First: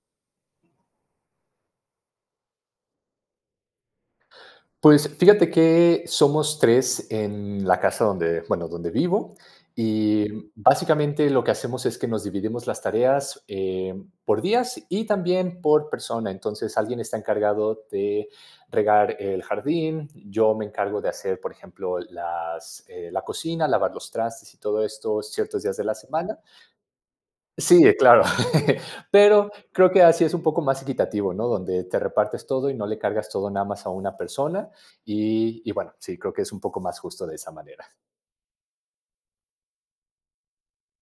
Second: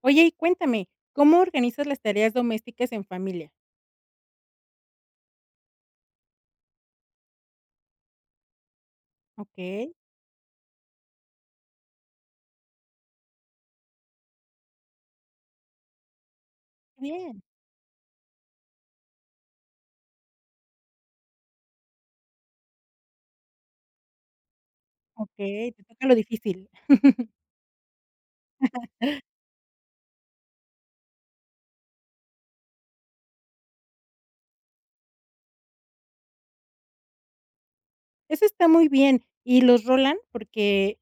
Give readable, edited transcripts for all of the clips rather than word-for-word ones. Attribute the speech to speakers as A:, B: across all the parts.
A: Oye, y cuéntame, ¿cómo organizas las tareas domésticas en familia?
B: Pues fíjate que somos 3 en la casa donde, bueno, donde vivo
A: Okey,
B: y básicamente lo que hacemos es que nos dividimos las tareas, por días y también por persona. Entonces, alguien está
A: bien,
B: encargado de regar el jardín, yo me encargo de hacer, por ejemplo, la cocina, lavar los trastes y todo esto ciertos
A: okey,
B: días
A: te
B: de la
A: toca lo
B: semana.
A: difícil.
B: Sí, claro. Pero creo que así es un poco más equitativo, ¿no? Donde te repartes todo y no le cargas todo nada más a una persona. Y bueno, sí, creo que es un poco más justo de esa manera.
A: Eso está muy bien, ¿y los rolan? Porque,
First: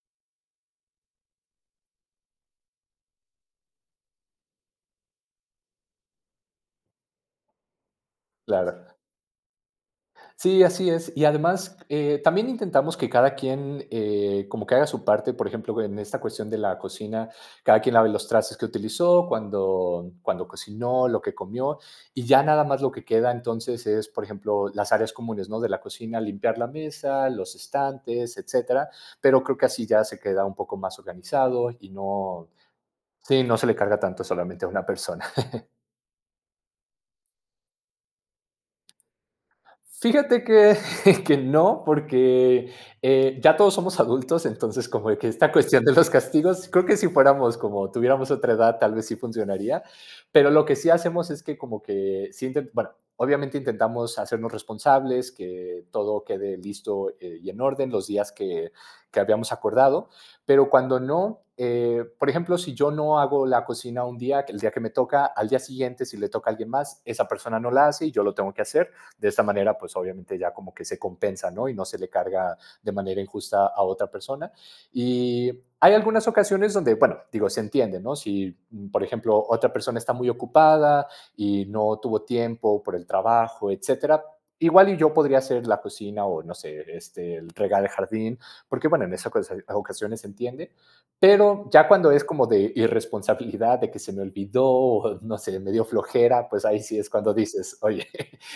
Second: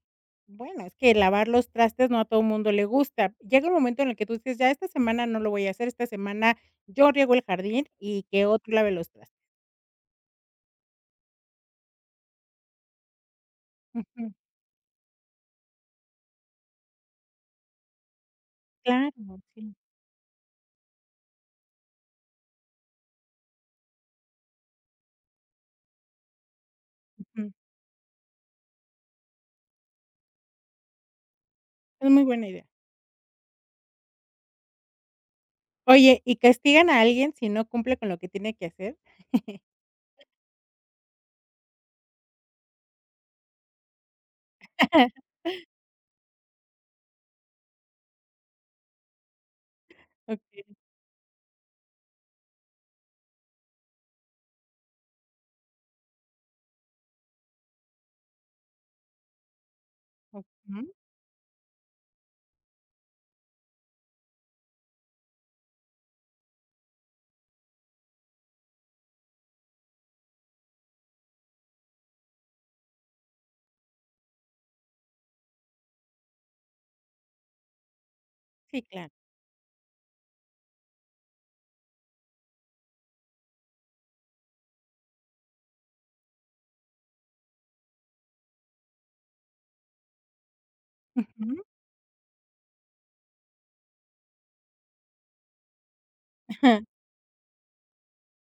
A: bueno, es que lavar los trastes no a todo mundo le gusta. Llega un momento en el que tú dices: "Ya esta semana no lo voy a hacer, esta semana yo riego el jardín y que otro
B: Claro.
A: lave los trastes".
B: Sí, así es. Y además, también intentamos que cada quien
A: Ujú,
B: como que haga su parte, por ejemplo, en esta cuestión de la cocina, cada quien lave los trastes que
A: claro,
B: utilizó,
A: sí,
B: cuando cocinó, lo que comió, y ya nada más lo que queda entonces es, por ejemplo, las áreas comunes, ¿no? De la cocina, limpiar la mesa,
A: ujú,
B: los estantes, etcétera. Pero creo que así ya se queda un poco más organizado y
A: es muy buena
B: no,
A: idea.
B: sí, no se le carga tanto solamente a una persona.
A: Oye, ¿y castigan a alguien si no cumple con lo que tiene que hacer?
B: Fíjate que, que no, porque, ya todos somos adultos, entonces como que esta cuestión de los castigos, creo que si fuéramos como tuviéramos otra edad, tal vez sí funcionaría, pero lo
A: Okey,
B: que sí hacemos es que como que sí inten bueno, obviamente intentamos hacernos responsables, que todo quede listo, y en orden los días que habíamos acordado, pero
A: ujú,
B: cuando no, por ejemplo, si yo no hago la cocina un día, el día que me toca, al día siguiente, si le toca a alguien más, esa persona no la hace y yo lo tengo que hacer. De esta manera, pues obviamente ya como que se compensa, ¿no? Y no se le carga de manera injusta a otra persona. Y hay algunas ocasiones donde, bueno, digo, se entiende, ¿no? Si,
A: sí,
B: por
A: claro,
B: ejemplo, otra persona está muy ocupada y no tuvo tiempo por el trabajo, etcétera, igual y yo podría hacer la cocina o no sé, este, el regar el jardín, porque bueno, en esas cosa- ocasiones se entiende,
A: ujú.
B: pero ya cuando es como de irresponsabilidad, de que se me olvidó, o no sé, me dio flojera, pues ahí sí es cuando dices, oye,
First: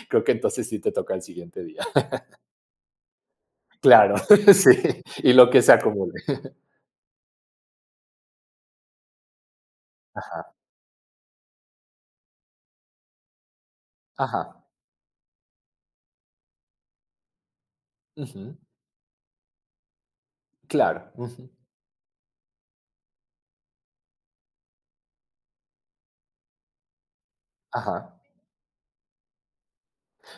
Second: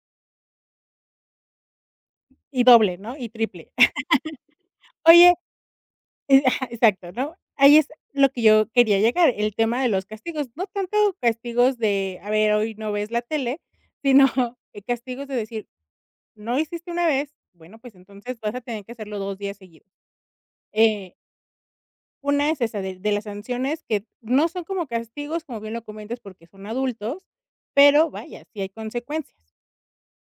B: creo que entonces sí te toca el siguiente día.
A: Y doble, ¿no? Y triple.
B: Claro, sí. Y
A: Oye,
B: lo que se acumule.
A: ajá, exacto, ¿no? Ahí es lo que yo quería llegar, el tema de los castigos,
B: Ajá,
A: no tanto castigos de, a ver, hoy no ves la tele, sino
B: ajá,
A: castigos de decir, no hiciste una vez, bueno, pues entonces vas
B: ujú,
A: a tener que hacerlo 2 días seguidos.
B: claro,
A: Eh,
B: ujú,
A: una es esa de las sanciones que no son como castigos, como bien lo comentas, porque son adultos, pero
B: ajá.
A: vaya, sí hay consecuencias.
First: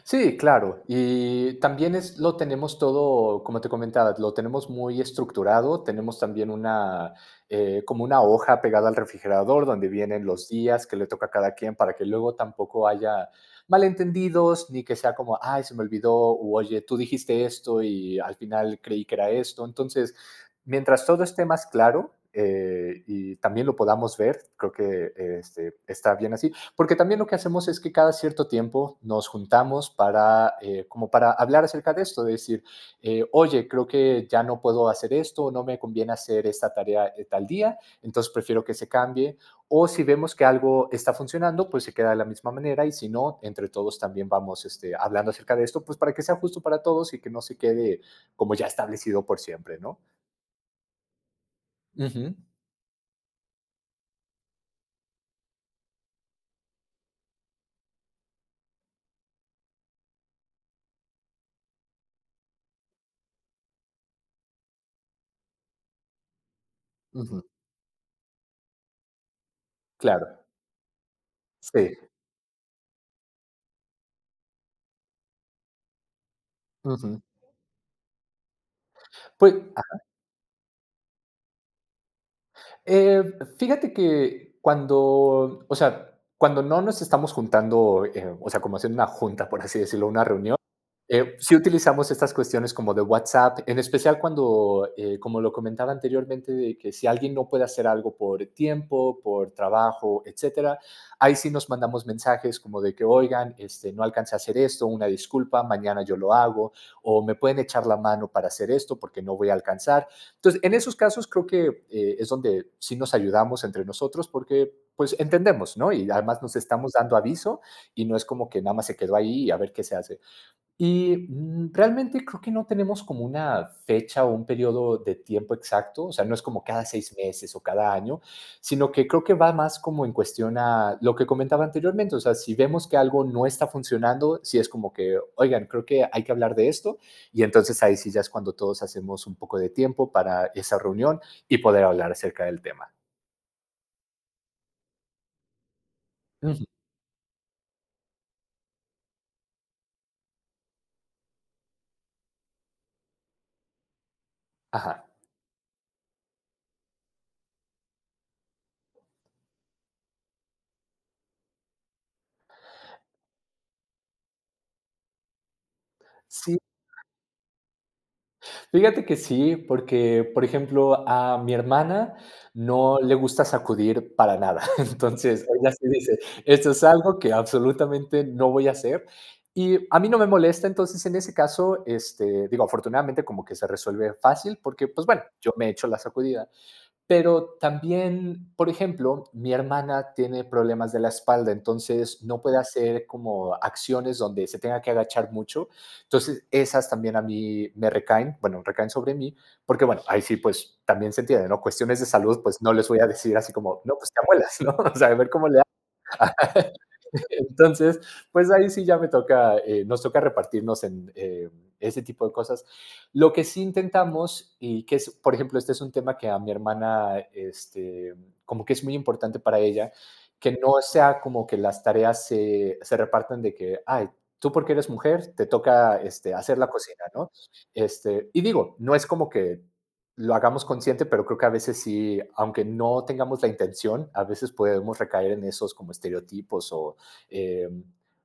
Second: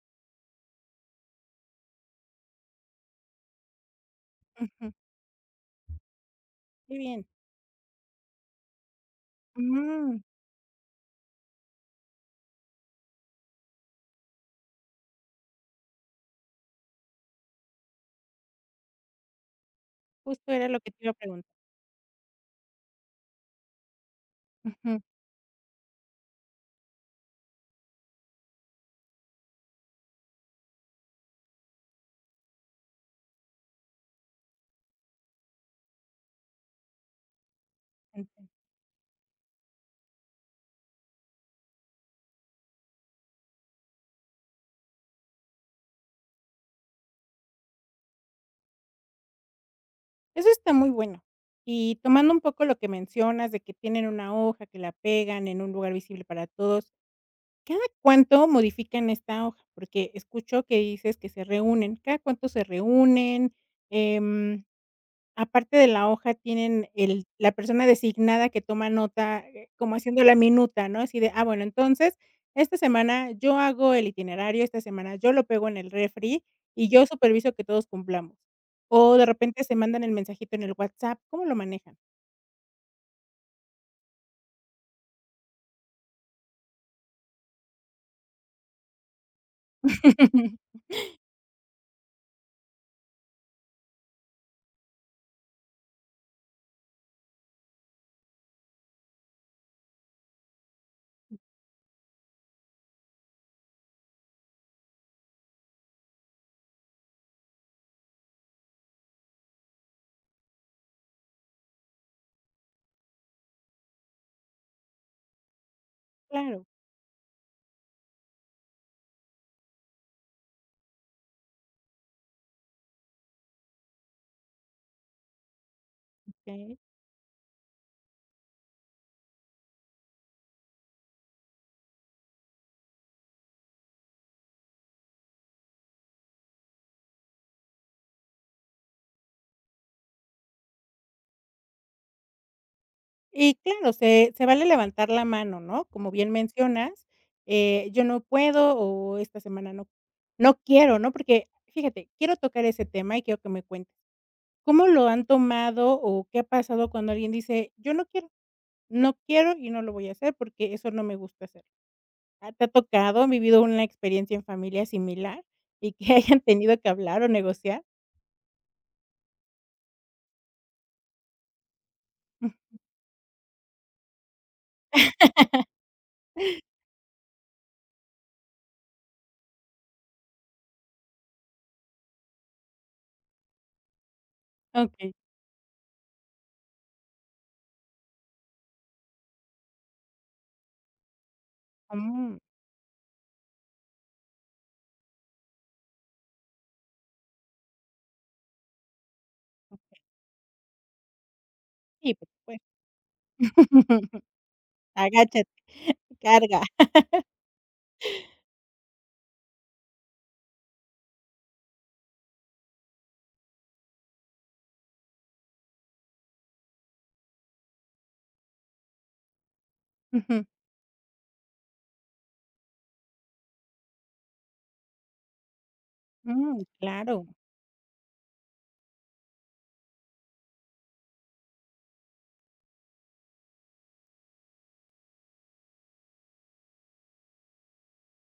B: Sí, claro. Y también es, lo tenemos todo, como te comentaba, lo tenemos
A: Ujú,
B: muy estructurado. Tenemos también
A: qué
B: una,
A: bien.
B: como una hoja pegada al refrigerador donde
A: Mm,
B: vienen los días que le toca a cada quien para que luego tampoco haya malentendidos ni que sea como, ay, se me olvidó, o oye, tú dijiste esto y al final creí que era esto. Entonces,
A: Justo era lo que te
B: mientras
A: iba a
B: todo esté
A: preguntar.
B: más claro y también lo podamos ver, creo
A: Ujú.
B: que este, está bien así. Porque también lo que hacemos es que cada cierto tiempo nos juntamos para, como para hablar acerca de esto, de decir, oye, creo que ya no puedo hacer esto, no me conviene hacer esta tarea tal día, entonces prefiero que se cambie. O si vemos que algo está funcionando, pues se queda de la misma manera y si no, entre todos también vamos este, hablando acerca de esto, pues para que sea justo para todos y que no se quede como ya establecido por siempre, ¿no?
A: Eso está muy bueno. Y tomando
B: Ujú,
A: un poco lo que mencionas de que tienen una hoja, que la pegan en un lugar visible para todos, ¿cada cuánto modifican esta hoja? Porque escucho que dices que se reúnen. ¿Cada cuánto se reúnen? Em, Aparte de la hoja, tienen el
B: ujú,
A: la persona designada que toma nota, como haciendo
B: claro,
A: la minuta, ¿no? Así de, bueno,
B: sí.
A: entonces, esta semana yo hago el itinerario, esta semana yo lo pego en el refri y yo
B: Ujú.
A: superviso que todos cumplamos. O de
B: Pues
A: repente se mandan el mensajito en el WhatsApp, ¿cómo lo manejan?
B: Eh, fíjate que cuando, o sea, cuando no nos estamos juntando, o sea, como haciendo una junta, por así decirlo, una sí utilizamos estas cuestiones como de WhatsApp, en especial cuando, como lo comentaba anteriormente, de que si alguien no puede hacer algo por tiempo, por trabajo, etcétera, ahí sí nos mandamos mensajes como de que, oigan, este, no alcancé a hacer esto, una disculpa, mañana yo lo hago, o me pueden echar la mano para hacer esto porque no voy a alcanzar. Entonces, en esos casos creo que es donde sí nos ayudamos entre nosotros porque pues entendemos, ¿no? Y además nos
A: Claro,
B: estamos dando aviso y no es como que nada más se quedó ahí y a ver qué se hace. Y, realmente creo que no tenemos como una fecha o un periodo de tiempo exacto, o sea, no es como
A: okey.
B: cada 6 meses o cada año, sino que creo que va más como en cuestión a lo que comentaba anteriormente, o sea, si vemos que algo no está funcionando, si es como que, oigan, creo que hay que hablar de esto, y entonces ahí sí ya es cuando todos hacemos un poco de tiempo para esa reunión y poder hablar acerca del tema.
A: Y claro, se vale levantar la mano, ¿no? Como bien
B: Ujú,
A: mencionas, yo no puedo o esta semana no quiero, ¿no? Porque fíjate, quiero tocar ese tema y quiero que me cuentes. ¿Cómo lo
B: ajá.
A: han tomado o qué ha pasado cuando alguien dice: "Yo no quiero, no quiero y no lo voy a hacer porque eso no me gusta hacer"? ¿Ah, te ha tocado, han vivido una experiencia en familia similar y que hayan
B: Sí.
A: tenido que hablar o negociar?
B: Fíjate que sí, porque, por ejemplo, a mi hermana no le gusta sacudir para nada. Entonces, ella sí dice: "Esto es algo que absolutamente no voy a hacer". Y a mí no me molesta, entonces, en ese caso, este, digo, afortunadamente como que se resuelve fácil porque, pues,
A: Okey.
B: bueno, yo me echo la sacudida. Pero también, por ejemplo, mi hermana tiene problemas de la espalda, entonces
A: Mm,
B: no puede hacer como acciones donde se tenga que agachar mucho. Entonces, esas también a mí me recaen, bueno, recaen sobre mí, porque
A: okey.
B: bueno, ahí sí, pues también se entiende, ¿no? Cuestiones de
A: Sí, por
B: salud, pues
A: supuesto.
B: no les voy a decir así como, no, pues te amuelas, ¿no? O sea, a ver
A: Agáchate,
B: cómo le.
A: carga.
B: Entonces, pues ahí sí ya me toca, nos toca repartirnos en ese tipo de cosas. Lo que sí intentamos, y que es, por ejemplo, este es un tema que a mi hermana, este, como que es muy importante para ella,
A: Ujú.
B: que no sea como que las tareas se repartan de que, ay, tú porque eres mujer, te toca este, hacer
A: Mm,
B: la cocina,
A: claro,
B: ¿no? Este, y digo, no es como que lo hagamos consciente, pero creo que a veces sí, aunque no tengamos la intención, a veces podemos recaer en esos como estereotipos o, eh,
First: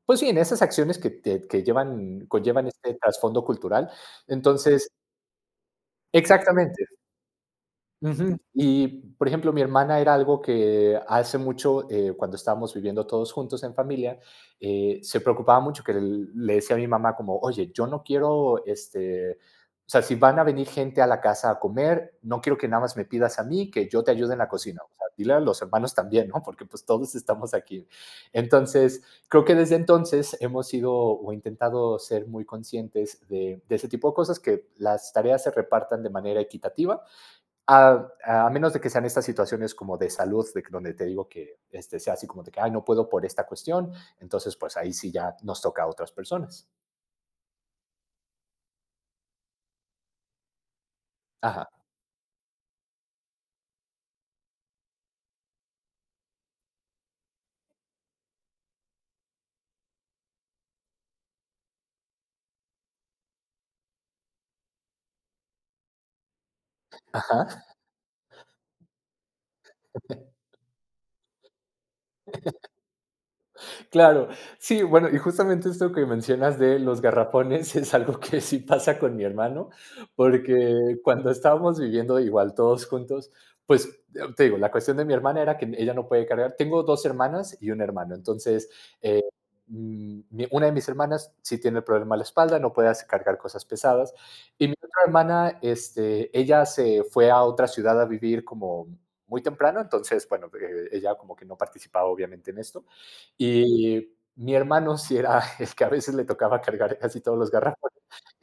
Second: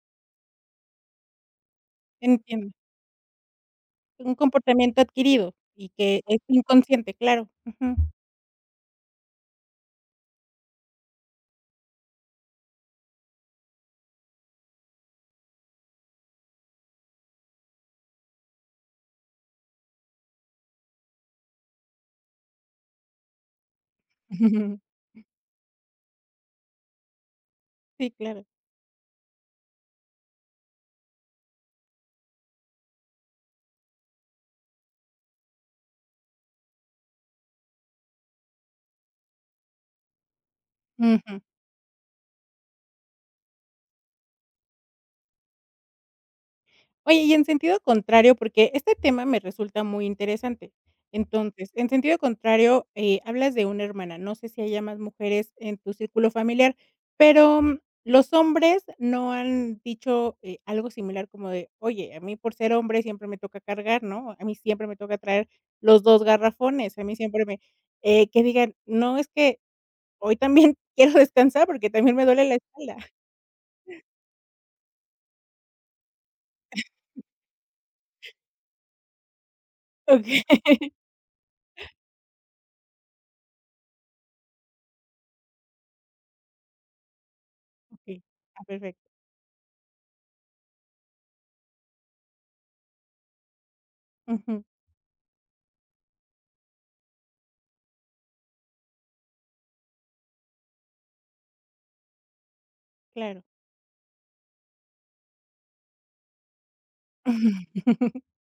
B: pues sí, en esas acciones que, te- que llevan, conllevan
A: entiendo.
B: este trasfondo cultural.
A: Un
B: Entonces,
A: comportamiento adquirido y que es
B: exactamente.
A: inconsciente, claro. Ujú.
B: Ujú. Y, por ejemplo, mi hermana era algo que hace mucho, cuando estábamos viviendo todos juntos en familia, se preocupaba mucho que l- le decía a mi mamá como, oye, yo no quiero, este, o sea, si van a venir gente a la casa a comer, no quiero que nada más me pidas a mí, que yo te ayude en la cocina. O sea, dile a los hermanos también, ¿no? Porque pues todos estamos aquí.
A: Sí, claro.
B: Entonces, creo que desde entonces hemos sido o intentado ser muy conscientes de ese tipo de cosas, que las tareas se repartan de manera equitativa a menos de que sean estas situaciones como de salud, de, donde te digo que este, sea así como de que, ay, no puedo por esta cuestión, entonces pues ahí sí ya nos toca a otras personas.
A: Oye, y en sentido contrario, porque este tema me resulta muy interesante.
B: Ajá,
A: Entonces, en sentido contrario, hablas de una hermana, no sé si haya más mujeres en tu círculo familiar, pero, los hombres no han dicho, algo similar como de: "Oye, a mí por ser hombre siempre me toca cargar, ¿no? A mí siempre me toca traer los 2 garrafones, a mí siempre
B: ajá.
A: me", que digan: "No, es que hoy también quiero descansar porque también me duele la espalda".
B: Claro, sí, bueno, y justamente esto que mencionas de los garrafones es algo que sí pasa con mi hermano,
A: Okey,
B: porque cuando estábamos viviendo igual todos juntos, pues te digo, la cuestión de mi hermana era que ella no puede cargar. Tengo 2 hermanas y un hermano,
A: okey. Ah,
B: entonces
A: perfecto.
B: eh, mi- una de mis hermanas sí tiene el problema de la espalda, no puede hacer- cargar cosas pesadas,
A: Ujú,
B: y mi otra hermana, este, ella se fue a otra ciudad a vivir como muy temprano, entonces, bueno, ella como que no participaba obviamente en esto.
A: claro.
B: Y mi hermano sí era el que a veces le tocaba cargar casi todos los garrafones.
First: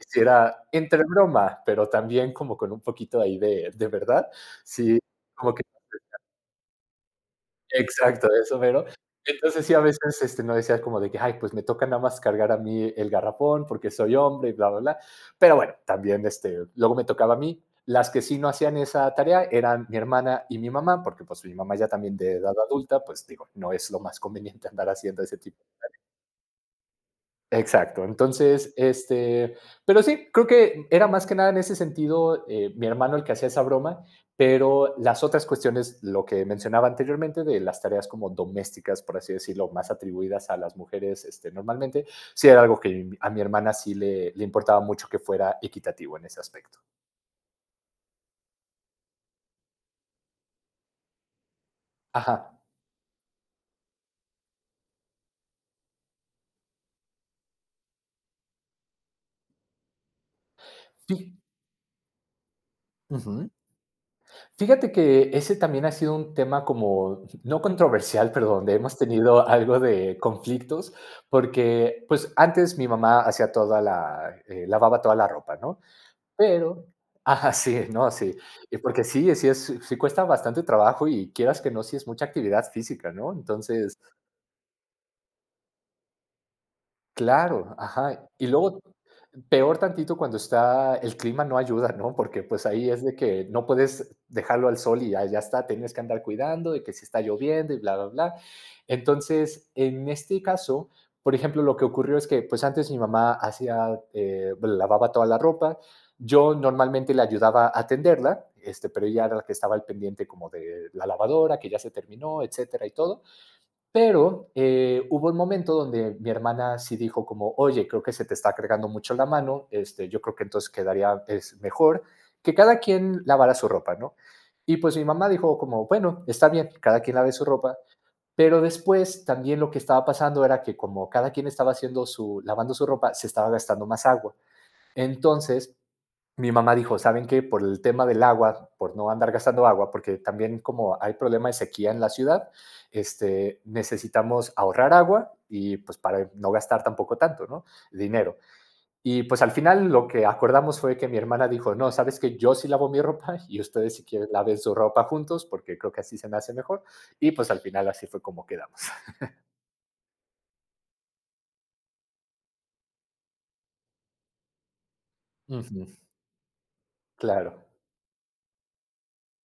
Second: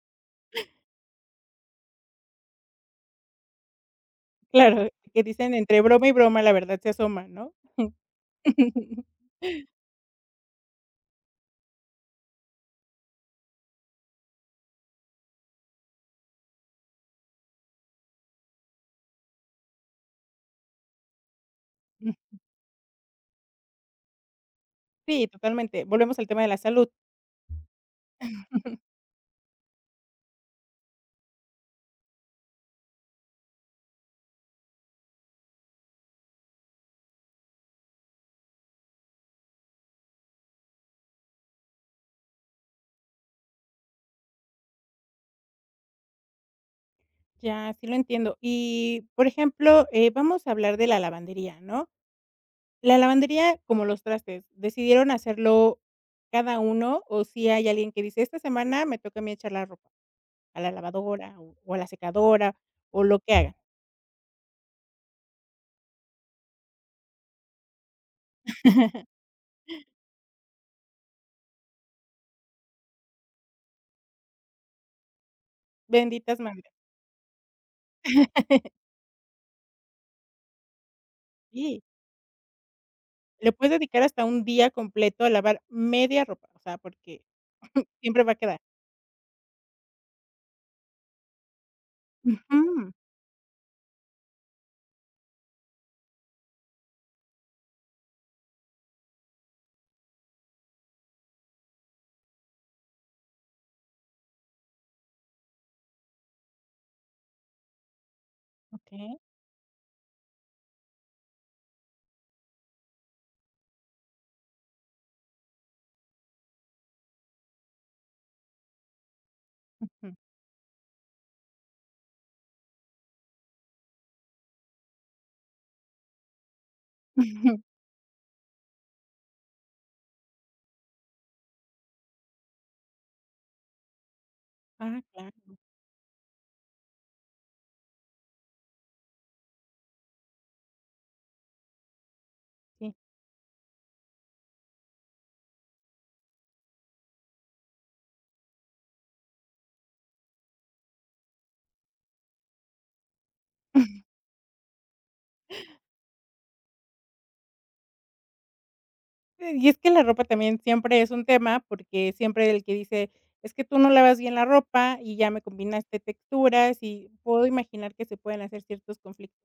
B: Sí era entre broma, pero también como con un poquito ahí de verdad.
A: Claro,
B: Sí,
A: que dicen
B: como que
A: entre broma y broma, la verdad se asoma, ¿no?
B: exacto, eso pero. Entonces, sí, a veces, este, no decía como de que: "Ay, pues me toca nada más cargar a mí el garrafón porque soy hombre y bla-bla-bla". Pero bueno, también, este, luego me tocaba a mí. Las que sí no hacían esa tarea eran mi hermana y mi mamá, porque, pues, mi mamá ya también de edad adulta, pues, digo, no es lo más conveniente andar haciendo
A: Sí,
B: ese tipo.
A: totalmente. Volvemos al tema de la salud.
B: Exacto, entonces, este, pero sí, creo que era más que nada en ese sentido mi hermano el que hacía esa broma, pero las otras cuestiones, lo que mencionaba anteriormente de las tareas como domésticas, por así decirlo, más atribuidas a las mujeres este, normalmente, sí era algo que a mi hermana sí le importaba mucho que fuera equitativo en ese aspecto.
A: Ya, sí lo entiendo. Y, por ejemplo, vamos a hablar de la lavandería, ¿no?
B: Ajá.
A: La lavandería, como los trastes, ¿decidieron hacerlo cada uno o si hay alguien que dice, esta semana me toca a mí echar la ropa a la
B: Sí.
A: lavadora o a la secadora o lo que hagan?
B: Fíjate que ese también ha sido un tema como no controversial, pero donde hemos tenido algo de conflictos, porque, pues, antes mi mamá hacía toda la lavaba toda la ropa, ¿no?
A: Benditas madres.
B: Pero ah, sí, no, sí. Y porque sí, sí es sí cuesta bastante trabajo y quieras que
A: Sí,
B: no, sí es mucha actividad física, ¿no?
A: le puedes
B: Entonces,
A: dedicar hasta un día completo a lavar media ropa, o sea, porque
B: claro,
A: siempre
B: ajá.
A: va a
B: Y
A: quedar.
B: luego, peor tantito cuando está el clima no ayuda, ¿no? Porque pues ahí
A: Ujú,
B: es de que no puedes dejarlo al sol y ya, ya está, tienes que andar cuidando de que si está lloviendo y bla, bla, bla. Entonces, en este caso, por ejemplo, lo que ocurrió es que pues antes mi mamá hacía, bueno, lavaba toda la ropa, yo normalmente le ayudaba a tenderla, este, pero
A: okey.
B: ella era la que estaba al pendiente como de la lavadora, que ya se terminó, etcétera y todo. Pero hubo un momento donde mi hermana sí dijo como, oye, creo que se te está cargando mucho la mano, este,
A: Ujú.
B: yo creo que entonces quedaría es mejor que cada quien lavara su ropa, ¿no? Y pues mi mamá dijo como, bueno, está bien, cada quien lave su ropa, pero después también lo que estaba pasando era que como cada quien estaba haciendo su, lavando su ropa, se estaba gastando más agua.
A: Ah, claro,
B: Entonces, mi mamá dijo, ¿saben qué? Por el tema del agua, por no andar gastando agua, porque también como hay problema de sequía en la ciudad,
A: sí.
B: este, necesitamos ahorrar agua y pues para no gastar tampoco tanto, ¿no? Dinero. Y pues al final lo que acordamos fue que mi hermana dijo, no, sabes que yo sí lavo mi ropa y ustedes si quieren laven su ropa juntos porque creo que así se me hace mejor. Y pues al final así fue como quedamos.
A: Y es que la ropa también siempre es un tema, porque siempre el que dice: "Es que tú no lavas bien la ropa y ya me
B: Ujú,
A: combinaste texturas", y puedo
B: claro.
A: imaginar que se pueden hacer ciertos conflictos.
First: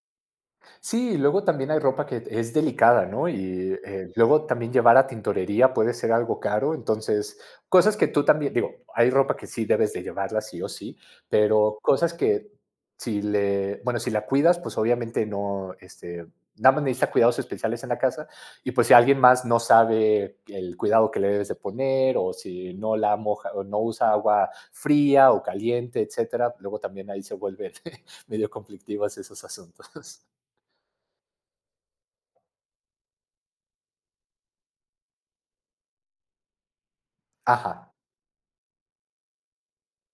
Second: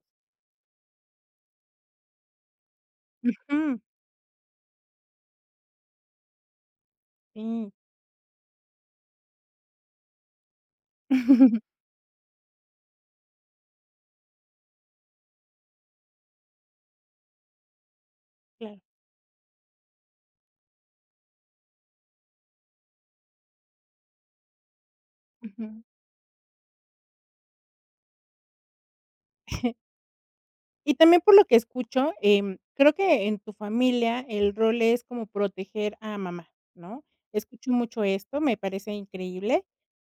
B: Sí, y luego también hay ropa que es delicada, ¿no? Y,
A: Ujú,
B: luego también llevar a tintorería puede ser algo caro, entonces,
A: sí.
B: cosas que tú también digo, hay ropa que sí debes de llevarla sí o sí, pero cosas que si la cuidas, pues, obviamente no, este, nada más necesita cuidados especiales en la casa y,
A: Claro.
B: pues, si alguien más no sabe el cuidado que le debes de poner o si no la moja o no usa agua fría o
A: Ujú.
B: caliente, etcétera, luego también ahí se vuelven medio conflictivos esos asuntos.
A: Y también por lo que escucho, creo que en tu familia el rol es como proteger a mamá, ¿no? Escucho
B: Ajá.
A: mucho esto, me parece increíble.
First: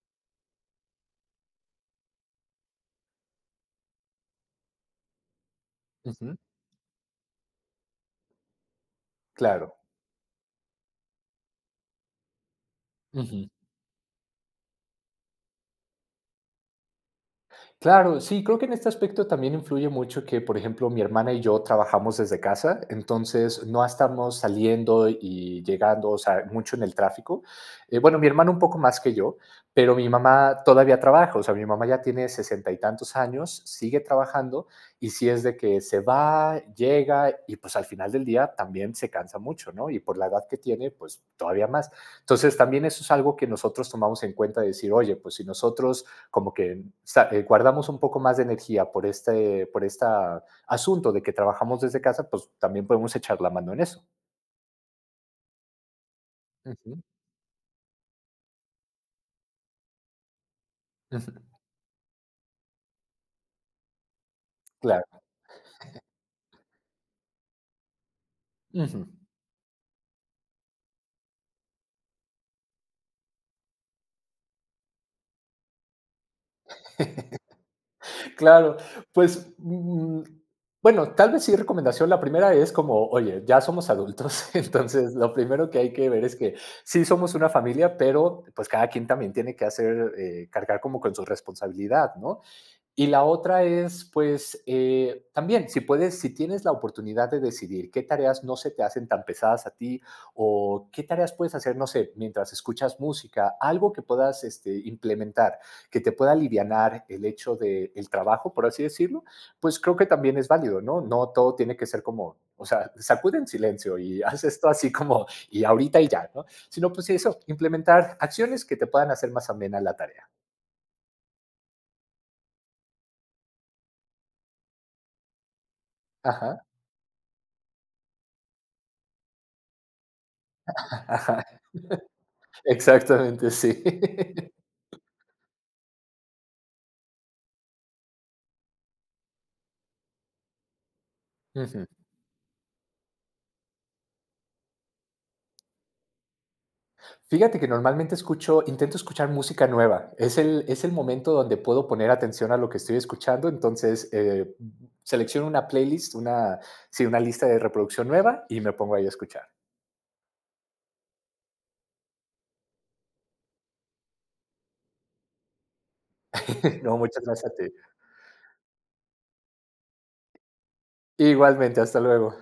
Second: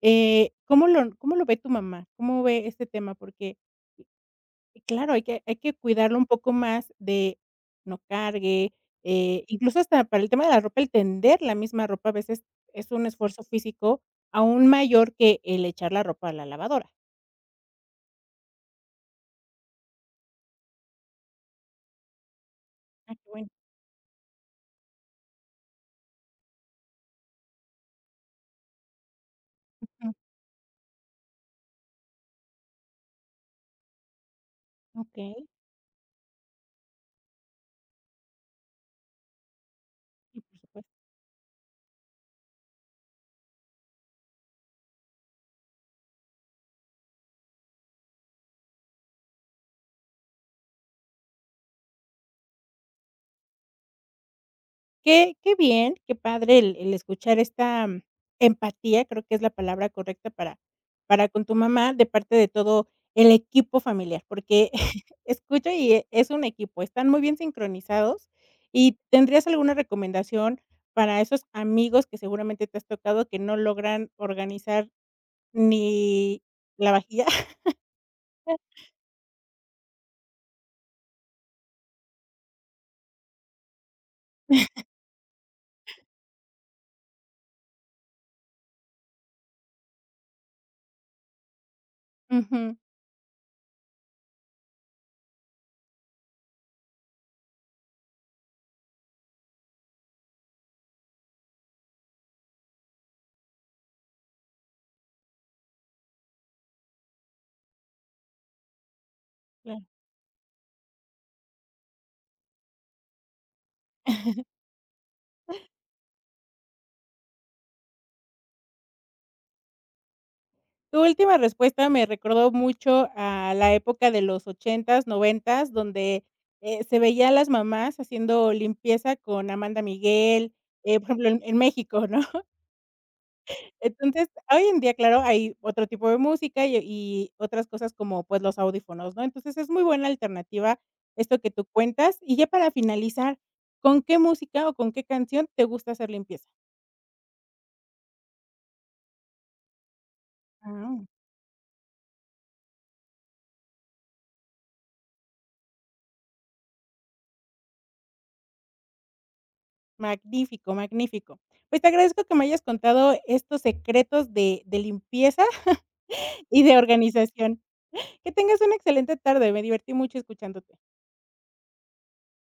A: ¿Cómo lo ve tu mamá? ¿Cómo ve este tema? Porque. Y claro, hay que cuidarlo un
B: Ujú.
A: poco más de no cargue,
B: Claro.
A: incluso hasta para el tema de la ropa, el tender la misma ropa a veces es un esfuerzo
B: Ujú.
A: físico aún mayor que el echar la ropa a la lavadora.
B: Claro, sí, creo que en este aspecto también influye mucho que, por ejemplo, mi hermana y yo trabajamos desde casa,
A: Ah, qué bueno.
B: entonces no estamos saliendo y llegando, o sea, mucho en el tráfico. Bueno, mi hermana un poco más que yo, pero mi
A: Mm.
B: mamá todavía trabaja, o sea, mi mamá ya tiene sesenta y tantos años, sigue trabajando y si es
A: Okey,
B: de que se va, llega y pues al final del día también se cansa mucho, ¿no? Y por la
A: sí,
B: edad
A: por
B: que tiene,
A: supuesto.
B: pues todavía más. Entonces también eso es algo que nosotros tomamos en cuenta de decir, oye, pues si nosotros como que guardamos un poco más de energía por este asunto de que trabajamos desde casa, pues también podemos echar la mano en eso.
A: Qué bien, qué padre el
B: Ujú,
A: escuchar esta empatía, creo que es la palabra correcta para
B: ujú,
A: con tu mamá de parte de todo el equipo familiar, porque
B: claro.
A: escucho y es un equipo, están muy bien sincronizados. ¿Y
B: Ujú.
A: tendrías alguna recomendación para esos amigos que seguramente te has tocado que no logran organizar ni la vajilla?
B: Claro, pues, mm, bueno, tal vez sí recomendación. La primera es como, oye, ya somos adultos, entonces lo primero que hay que ver es que sí somos una familia, pero pues cada quien también tiene que hacer, cargar como con su responsabilidad, ¿no?
A: Ujú,
B: Y la otra es, pues, también, si puedes, si tienes la oportunidad de decidir qué tareas no se te hacen tan pesadas a ti o qué tareas puedes hacer, no sé, mientras escuchas música, algo que puedas este, implementar, que te pueda alivianar el hecho del el trabajo, por así decirlo, pues
A: claro.
B: creo que también es válido, ¿no? No todo tiene que ser como, o sea, sacude en silencio y haz esto así como, y ahorita y ya, ¿no? Sino, pues, eso, implementar acciones que te puedan hacer más amena la tarea.
A: Tu última respuesta me recordó mucho a la época de los ochentas noventas donde,
B: Ajá.
A: se veía a las mamás haciendo limpieza con Amanda Miguel, por ejemplo, en México, ¿no?
B: Exactamente, sí.
A: Entonces, hoy en día, claro, hay otro tipo de música y otras cosas como, pues, los audífonos, ¿no? Entonces, es muy buena alternativa esto que tú
B: Ujú.
A: cuentas. Y ya para finalizar, ¿con qué música o con qué canción te gusta hacer limpieza?
B: Fíjate que normalmente escucho intento escuchar música nueva. Es el
A: Ah.
B: momento donde puedo poner atención a lo que estoy escuchando, entonces, selecciono una playlist, una sí, una lista de reproducción nueva y me pongo ahí a escuchar.
A: Magnífico, magnífico. Pues, te agradezco que me hayas contado estos secretos de limpieza y de
B: No, muchas gracias a
A: organización.
B: ti.
A: Que tengas una excelente tarde, me divertí mucho escuchándote.
B: Igualmente, hasta luego.